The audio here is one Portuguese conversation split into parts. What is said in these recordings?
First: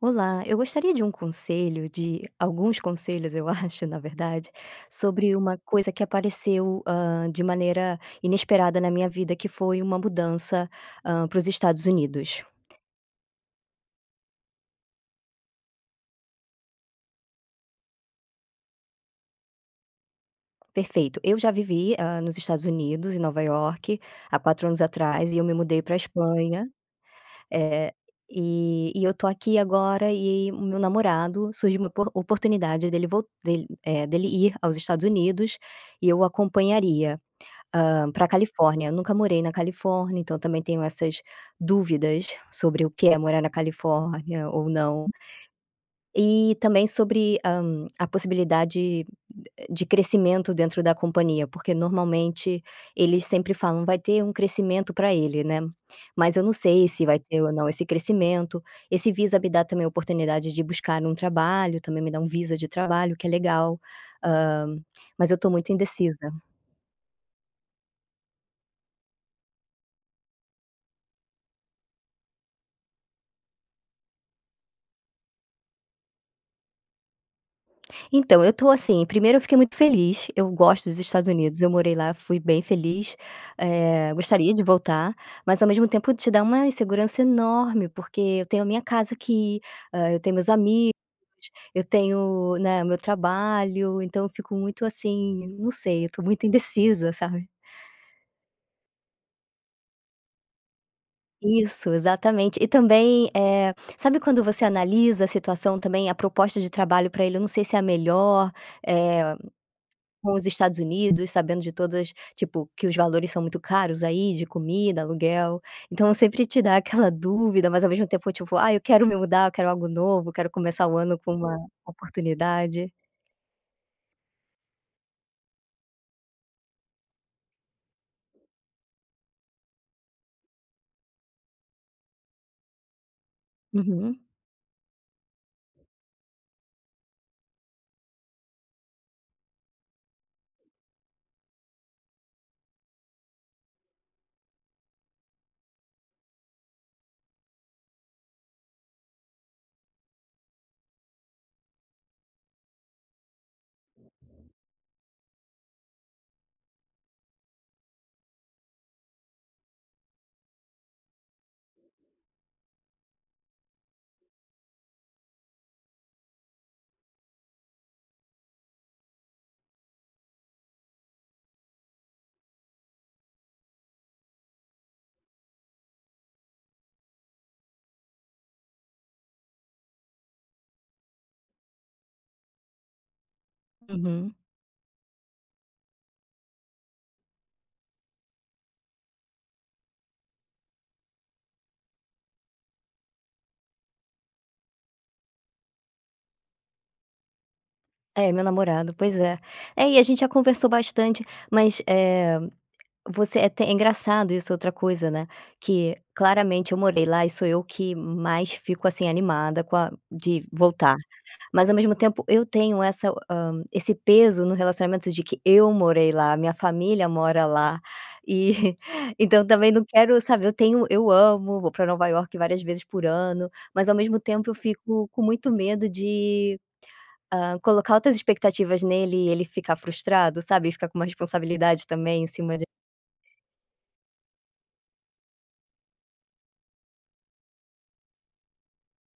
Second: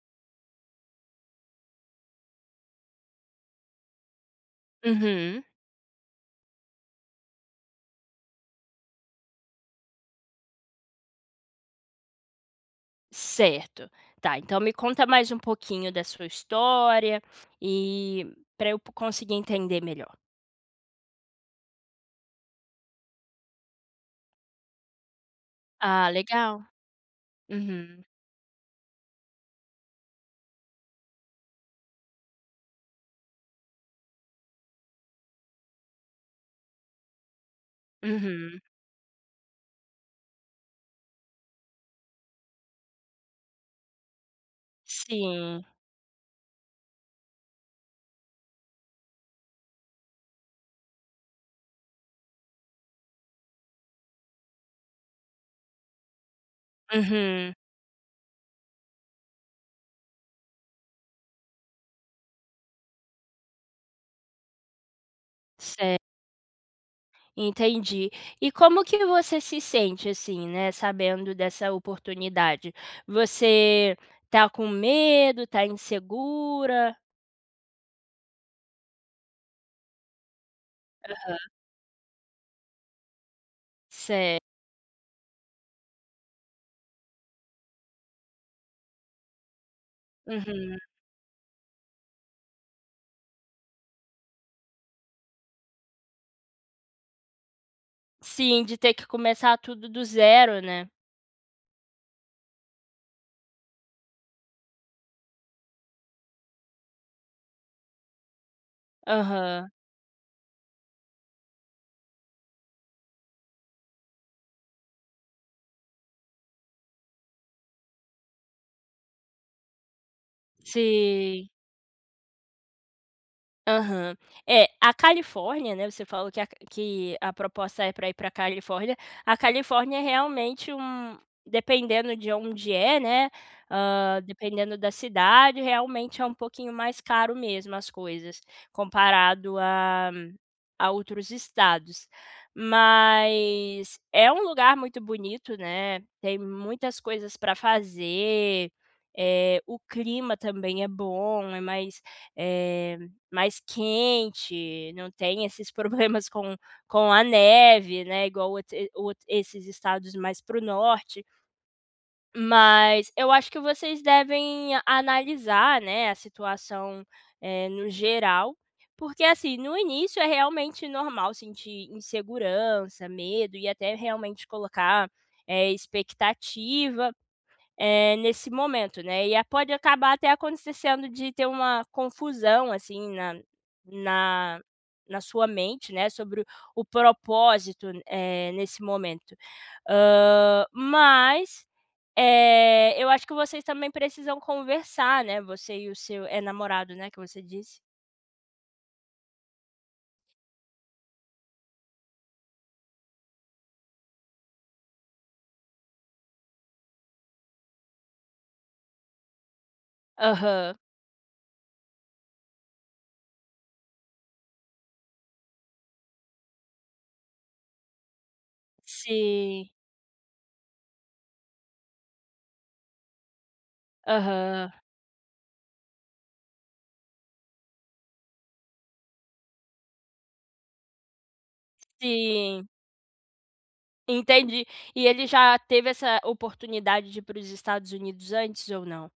Olá, eu gostaria de um conselho, de alguns conselhos, eu acho, na verdade, sobre Uhum, uma coisa que apareceu, de maneira inesperada na minha vida, que foi uma mudança para os Estados Unidos. certo. Tá, então me conta mais um pouquinho da sua história e para eu conseguir entender melhor. Perfeito. Eu já vivi, nos Estados Unidos, em Nova York, há 4 anos atrás, e eu me mudei para a Ah, legal. Espanha. eh, Uhum, e eu tô aqui agora e o meu namorado surgiu uma oportunidade dele vol dele, eh, dele ir aos Estados Unidos e eu o acompanharia. Para Pra uhum, Califórnia. Eu nunca morei na Califórnia, então também tenho essas dúvidas sobre o que é morar na Califórnia ou não. sim, E também sobre, a possibilidade de crescimento dentro da companhia, porque normalmente eles sempre falam: "Vai ter um crescimento para ele", né. Mas eu não sei se vai ter ou uhum, não esse crescimento. Esse visa me dá também a oportunidade de buscar um trabalho, também me dá um visa de trabalho, que é legal. Hã, mas eu estou muito certo, indecisa. entendi. E como que você se sente, assim, né, sabendo dessa oportunidade? Você tá com medo, tá insegura? Então, eu tô assim, primeiro eu fiquei muito feliz, eu gosto dos Estados Aham, Unidos, eu morei lá, fui bem feliz, certo, gostaria de voltar, mas ao mesmo tempo te dá uma insegurança enorme, porque eu tenho a minha casa aqui, eu tenho meus uhum. amigos, eu tenho, né, meu trabalho, então eu fico muito assim, não sei, eu tô muito indecisa, sabe. Sim, de ter que começar tudo do zero, né? Isso, exatamente. E também, sabe quando você analisa a situação também, a proposta de trabalho para ele, eu não sei se é a melhor, eh Aham, com os Estados Unidos, sabendo de todas tipo, que os valores são muito caros aí, de comida, aluguel, então sempre te dá aquela dúvida, mas ao mesmo tempo, tipo: "Ah, eu quero me mudar, eu quero algo novo, quero começar o ano com sim. uma oportunidade". Aham. É, a Califórnia, né, você falou que a proposta é para ir pra Califórnia. A Califórnia é realmente um dependendo de onde é, né, Uhum, dependendo da cidade, realmente é um pouquinho mais caro mesmo as coisas, comparado a outros estados. Mas é um lugar muito bonito, né, tem muitas coisas para fazer, é o clima também é bom, é mais, eh mais quente, não tem esses problemas com a neve, né, igual outro esses estados mais para o norte. Mas eu acho que vocês devem analisar, né, a situação, no geral, porque, assim, no início é realmente normal sentir insegurança, medo e até realmente colocar, expectativa, nesse momento, né, e a pode acabar até acontecendo de ter uma confusão, assim, na uhum. na na sua mente, né, sobre o propósito, nesse momento. Mas, eu acho que vocês também precisam conversar, né, você e o seu é namorado, né, que você disse? É, meu namorado, pois é. É, e a gente já conversou bastante, mas, você é até é engraçado isso, outra coisa, né, que claramente eu morei lá e sou eu que mais fico, assim, animada com a de Aham. voltar. Mas ao mesmo tempo eu tenho essa, esse peso no relacionamento de que eu morei lá, minha família mora lá, e então Sim. também não quero, sabe, eu amo, vou pra Nova Iorque várias vezes por ano, mas ao mesmo tempo eu Aham. fico com muito medo de, colocar altas expectativas nele e ele ficar frustrado, sabe, e ficar com uma responsabilidade também em cima de. Sim. Entendi. E ele já teve essa oportunidade de ir para os Estados Unidos antes ou não?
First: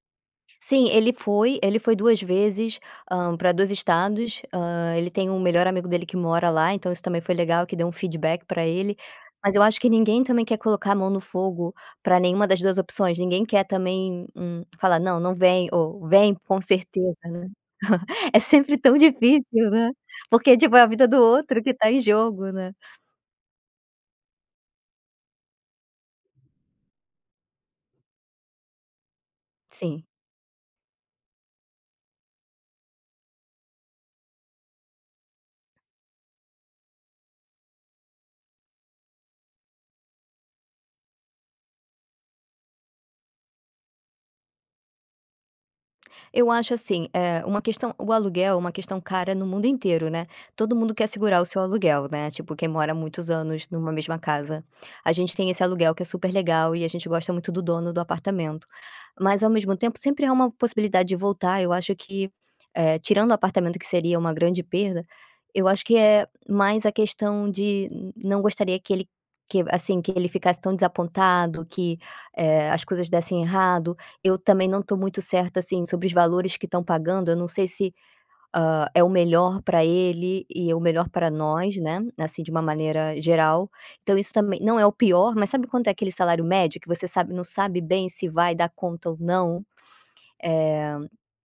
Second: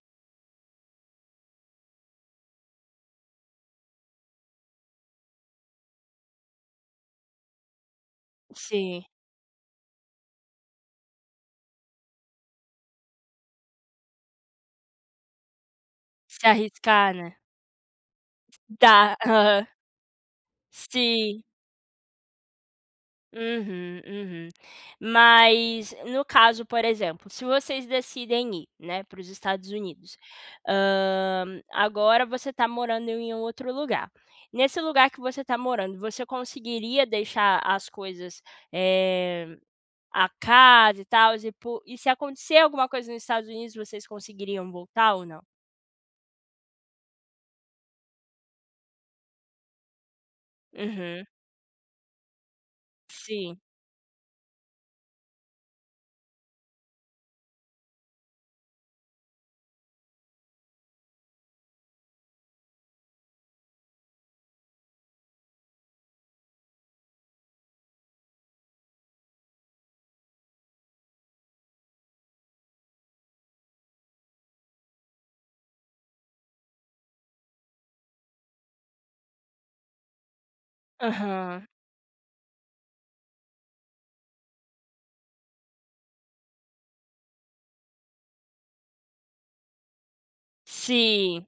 Sim, ele foi 2 vezes, para 2 estados, ele tem um melhor amigo dele que mora lá, então isso também foi legal que deu um feedback para ele, Sim. mas eu acho que ninguém também quer colocar a mão no fogo para nenhuma das 2 opções, ninguém quer também, falar: "Não, não vem", ou "Vem Se com arriscar, certeza", né. né. É sempre tão Dá, aham. difícil, né, porque, tipo, é a vida do Sim. outro que tá em jogo, né. Uhum, uhum. Mas, no caso, por exemplo, se vocês decidem ir, né, para os Estados Sim. Unidos, agora você está morando em um outro lugar. Nesse lugar que você está morando, você conseguiria deixar as coisas, eh, a casa e tal e po e se acontecer alguma coisa nos Estados Unidos, vocês conseguiriam voltar ou não? Eu acho assim, uma questão o aluguel é uma questão cara no mundo inteiro, né. Todo mundo quer Uhum. segurar o seu aluguel, né, tipo, quem mora há muitos Sim. anos numa mesma casa. A gente tem esse aluguel que é super legal e a gente gosta muito do dono do apartamento. Mas ao mesmo tempo sempre há uma possibilidade de voltar, eu acho que, tirando o apartamento que seria uma grande perda, eu acho que é mais a questão de não gostaria que ele que ele ficasse tão desapontado, que, as coisas dessem errado. Eu também não estou muito certa, assim, sobre os valores que estão pagando, eu não sei se. É o melhor para ele e é o melhor para Aham. nós, né, assim, de uma maneira geral. Então isso também não é o pior, mas sabe quanto é aquele salário médio que você não sabe bem se vai dar conta ou não? Eh, Sim.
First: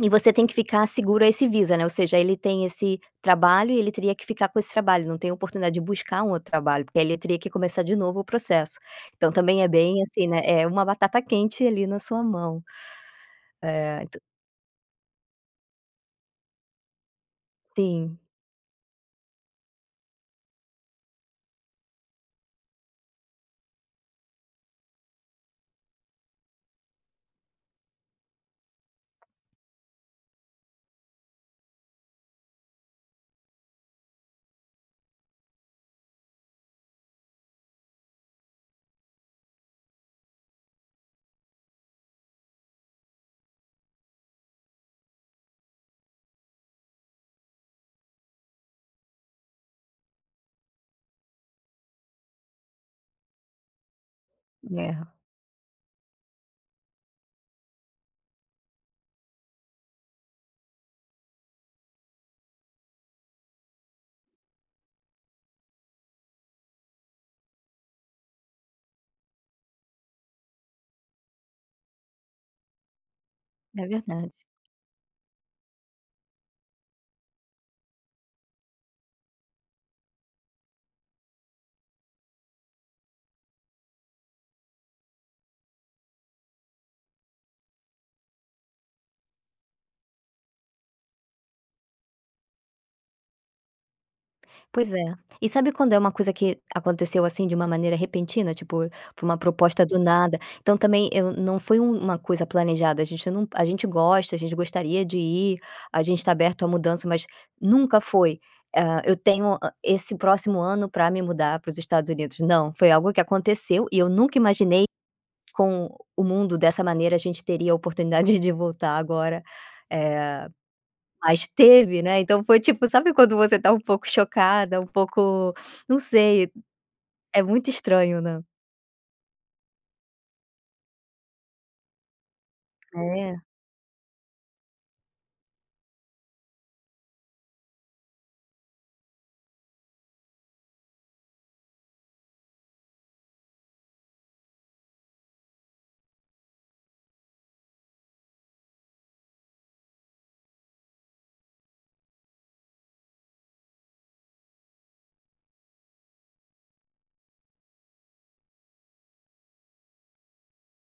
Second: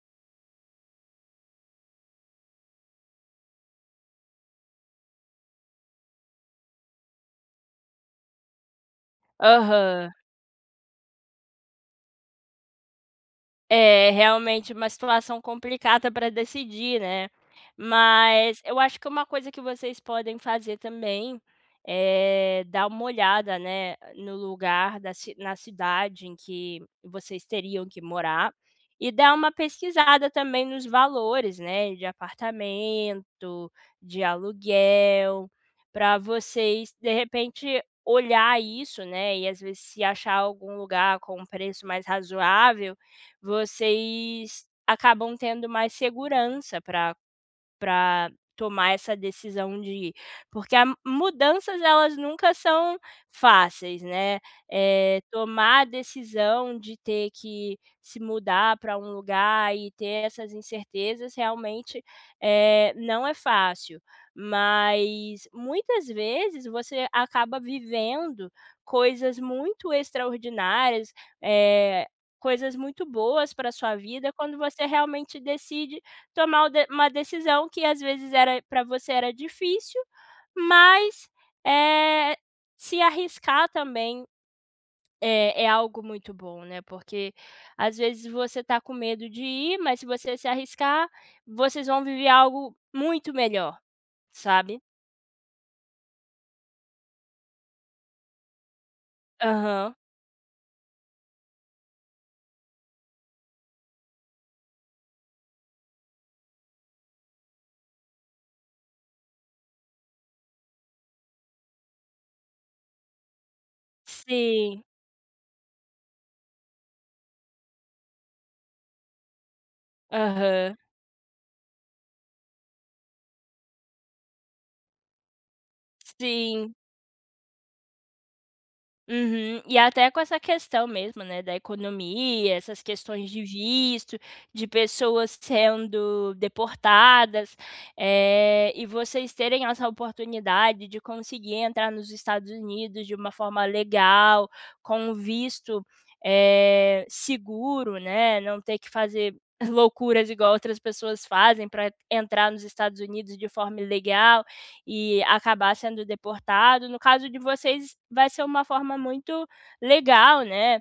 e você tem que ficar seguro a esse Visa, né, ou seja, ele tem esse trabalho e ele teria que ficar com esse trabalho, não tem oportunidade de buscar um outro trabalho, porque aí ele teria que começar de novo o processo. Então também é bem Aham. assim, né, é uma batata quente ali na sua mão. Eh, É ent realmente uma situação complicada para decidir, né. sim, Mas eu acho que uma coisa que vocês podem fazer também é dar uma olhada, né, no lugar da ci na cidade em que vocês teriam que morar e dar uma pesquisada também nos valores, né, de apartamento, de aluguel, para vocês, de repente, olhar isso, né, e às vezes se achar algum lugar com um preço mais razoável vocês acabam tendo mais segurança para tomar essa decisão de ir. Porque a mudanças elas nunca são fáceis, né. é, Tomar a decisão de ter que se mudar para um lugar e ter essas incertezas realmente, não é fácil, mas muitas vezes você acaba vivendo coisas muito extraordinárias, eh, coisas muito boas para é sua verdade. vida quando você realmente decide tomar o de uma decisão que às vezes era para você era difícil, mas, eh, se arriscar também é algo muito bom, né, porque às vezes você tá com medo de ir, mas se você se arriscar, vocês vão viver algo muito melhor, sabe. Pois é. E sabe quando é uma coisa que aconteceu, assim, de uma maneira repentina, tipo, foi uma proposta Aham. do nada, então também eu não foi uma coisa planejada, a gente não a gente gosta, a gente gostaria de ir, a gente está aberto à mudança, mas nunca foi, eu tenho, esse próximo ano para me mudar para os Estados Unidos. Não, foi algo que aconteceu e eu nunca imaginei Sim. com o mundo dessa maneira a gente teria a oportunidade de voltar agora. eh Aham. mas teve, né, então foi tipo, sabe quando você tá um pouco chocada, um pouco não sei, Sim. é muito estranho, né. Uhum. E até com essa questão mesmo, né, da economia, essas questões É, de visto, de pessoas sendo deportadas, e vocês terem essa oportunidade de conseguir entrar nos Estados Unidos de uma forma legal, com um visto, seguro, né, não ter que fazer loucuras igual outras pessoas fazem para entrar nos Estados Unidos de forma ilegal e acabar sendo deportado. No caso de vocês, vai ser uma forma muito legal, né,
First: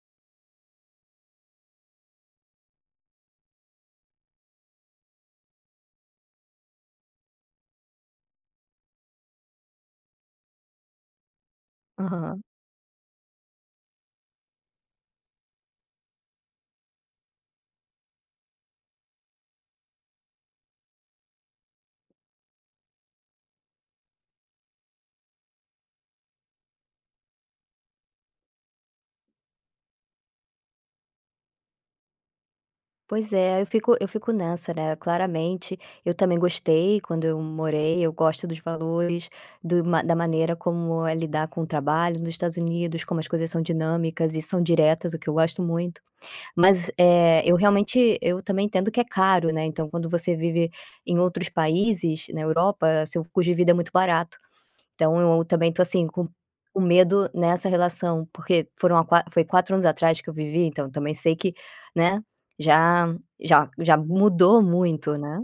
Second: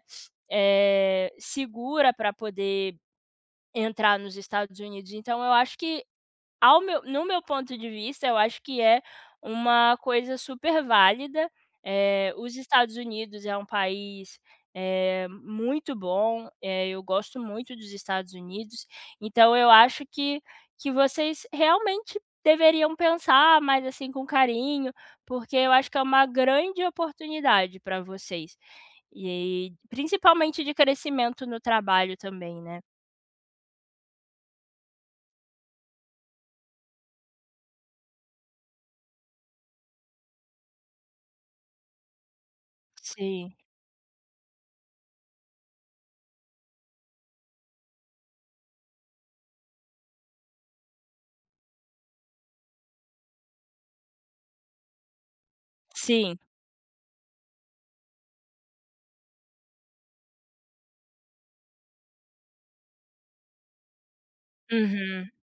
segura para poder entrar nos Estados Unidos. Então eu acho que ao meu no meu ponto de vista, eu acho que é uma coisa super válida, aham. os Estados Unidos é um país, muito bom, eu gosto muito dos Estados Unidos, então eu acho que vocês realmente deveriam pensar mais, assim, com carinho, porque eu acho que é uma grande oportunidade para vocês, e principalmente de crescimento no trabalho também, né. Pois é, eu fico nessa, né, claramente, eu também gostei quando eu morei, eu gosto dos valores, do ma da maneira como é lidar com o trabalho nos Estados Unidos, como as coisas Sim, são dinâmicas e são diretas, o que eu gosto muito. Mas, eu também entendo que é caro, né, então quando você vive em outros países, na Europa, seu custo de vida é muito barato. Então eu também tô, assim, sim. com medo nessa relação, porque foram há qua foi 4 anos atrás que eu vivi, então eu também sei que, né, já já mudou muito, Uhum. né.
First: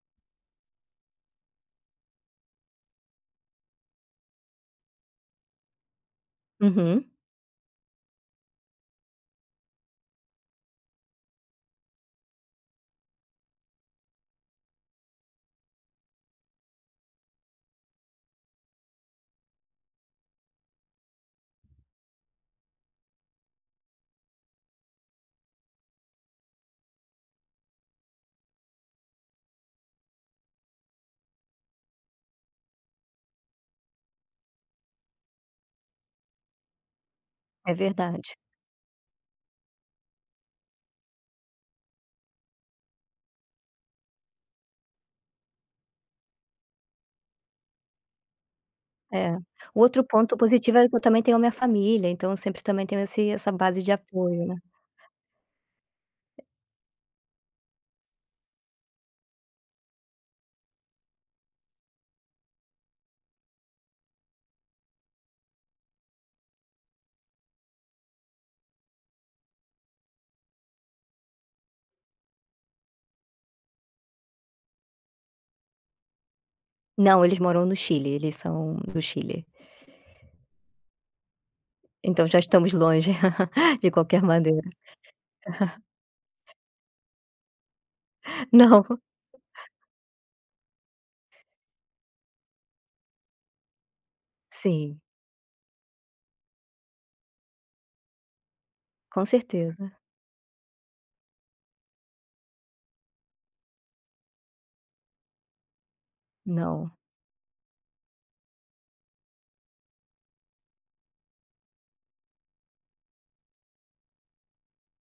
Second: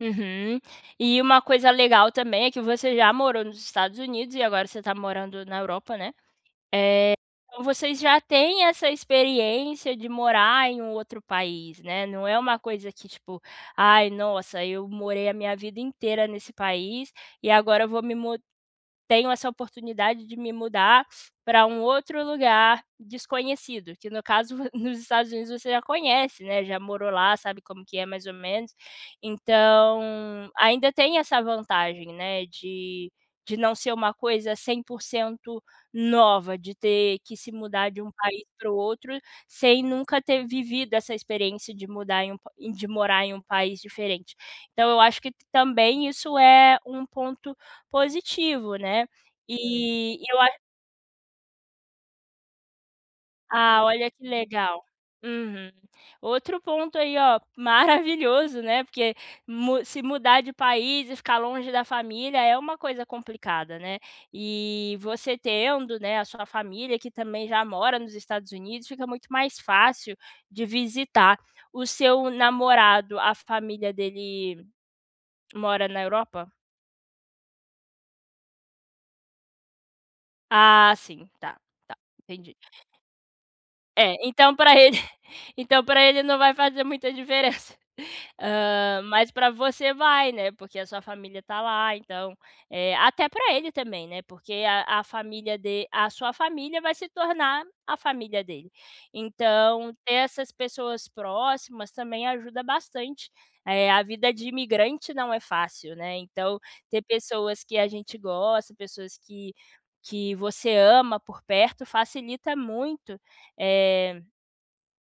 Uhum. E uma coisa legal também é que você já morou nos Estados Unidos e agora você está morando na Europa, né. Uhum. Eh, então vocês já têm essa experiência de morar em um outro país, né, não é uma coisa que tipo: "Ai, nossa, eu morei a minha vida inteira nesse país e agora eu vou me mu tenho essa oportunidade de me mudar para um outro lugar desconhecido, que no caso nos Estados Unidos você já conhece, né, já morou lá, sabe como que é mais ou menos. Então, ainda tem essa vantagem, né, de não ser uma coisa 100% nova, de ter que se É mudar de um verdade. país para o outro, sem nunca ter vivido essa experiência de mudar em um pa de morar em um país diferente. Então eu acho que também isso é um ponto positivo, né. É. O outro E ponto eu a positivo é que eu também tenho a minha família, então eu sempre também tenho esse essa base ah, de olha que apoio, né. legal. Uhum. Outro ponto aí, ó, maravilhoso, né, porque mu se mudar de país e ficar longe da família é uma coisa complicada, né. E você tendo, né, a sua família que também já mora nos Estados Unidos, fica muito mais fácil de visitar. O seu namorado, a família dele mora na Europa? Não, eles moram no Chile, eles são do Chile. Ah, sim, tá, tá, Então já entendi. estamos longe de É, qualquer então maneira. para ele então para ele não vai fazer muita diferença. Não. Mas para você vai, né, porque a sua família tá lá, então, até para ele também, né, porque Sim, a família de a sua família vai se tornar a família dele. com certeza. Então ter essas pessoas próximas também ajuda bastante. A vida de imigrante não é fácil, né, então Não. ter pessoas que a gente gosta, pessoas que você ama por perto facilita muito eh,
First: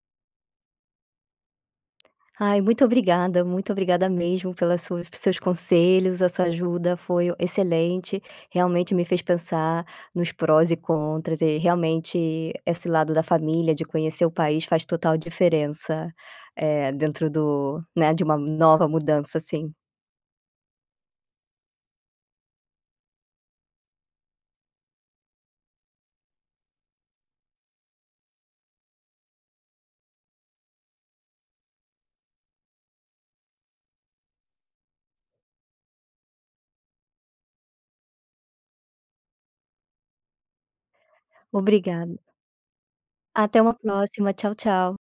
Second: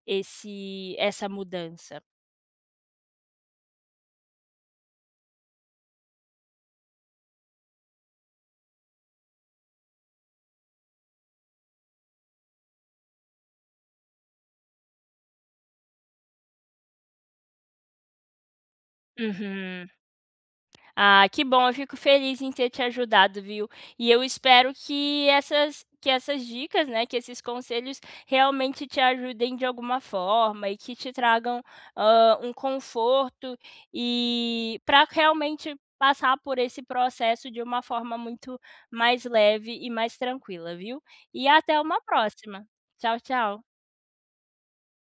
esse essa mudança. Ai, muito obrigada mesmo pelas suas pelos seus conselhos, a sua ajuda foi excelente, realmente me fez pensar nos prós e contras e realmente esse lado da família, de conhecer o país faz total diferença, dentro do né, de uma nova mudança, assim. Uhum. Ah, que bom, eu fico feliz em ter te ajudado, viu. E eu espero que essas dicas, né, que esses conselhos realmente te ajudem de alguma forma e que te tragam, um conforto, e para realmente passar por esse processo de uma forma muito mais leve e mais tranquila, viu. E até uma Obrigada. próxima. Tchau, Até tchau. uma próxima, tchau, tchau.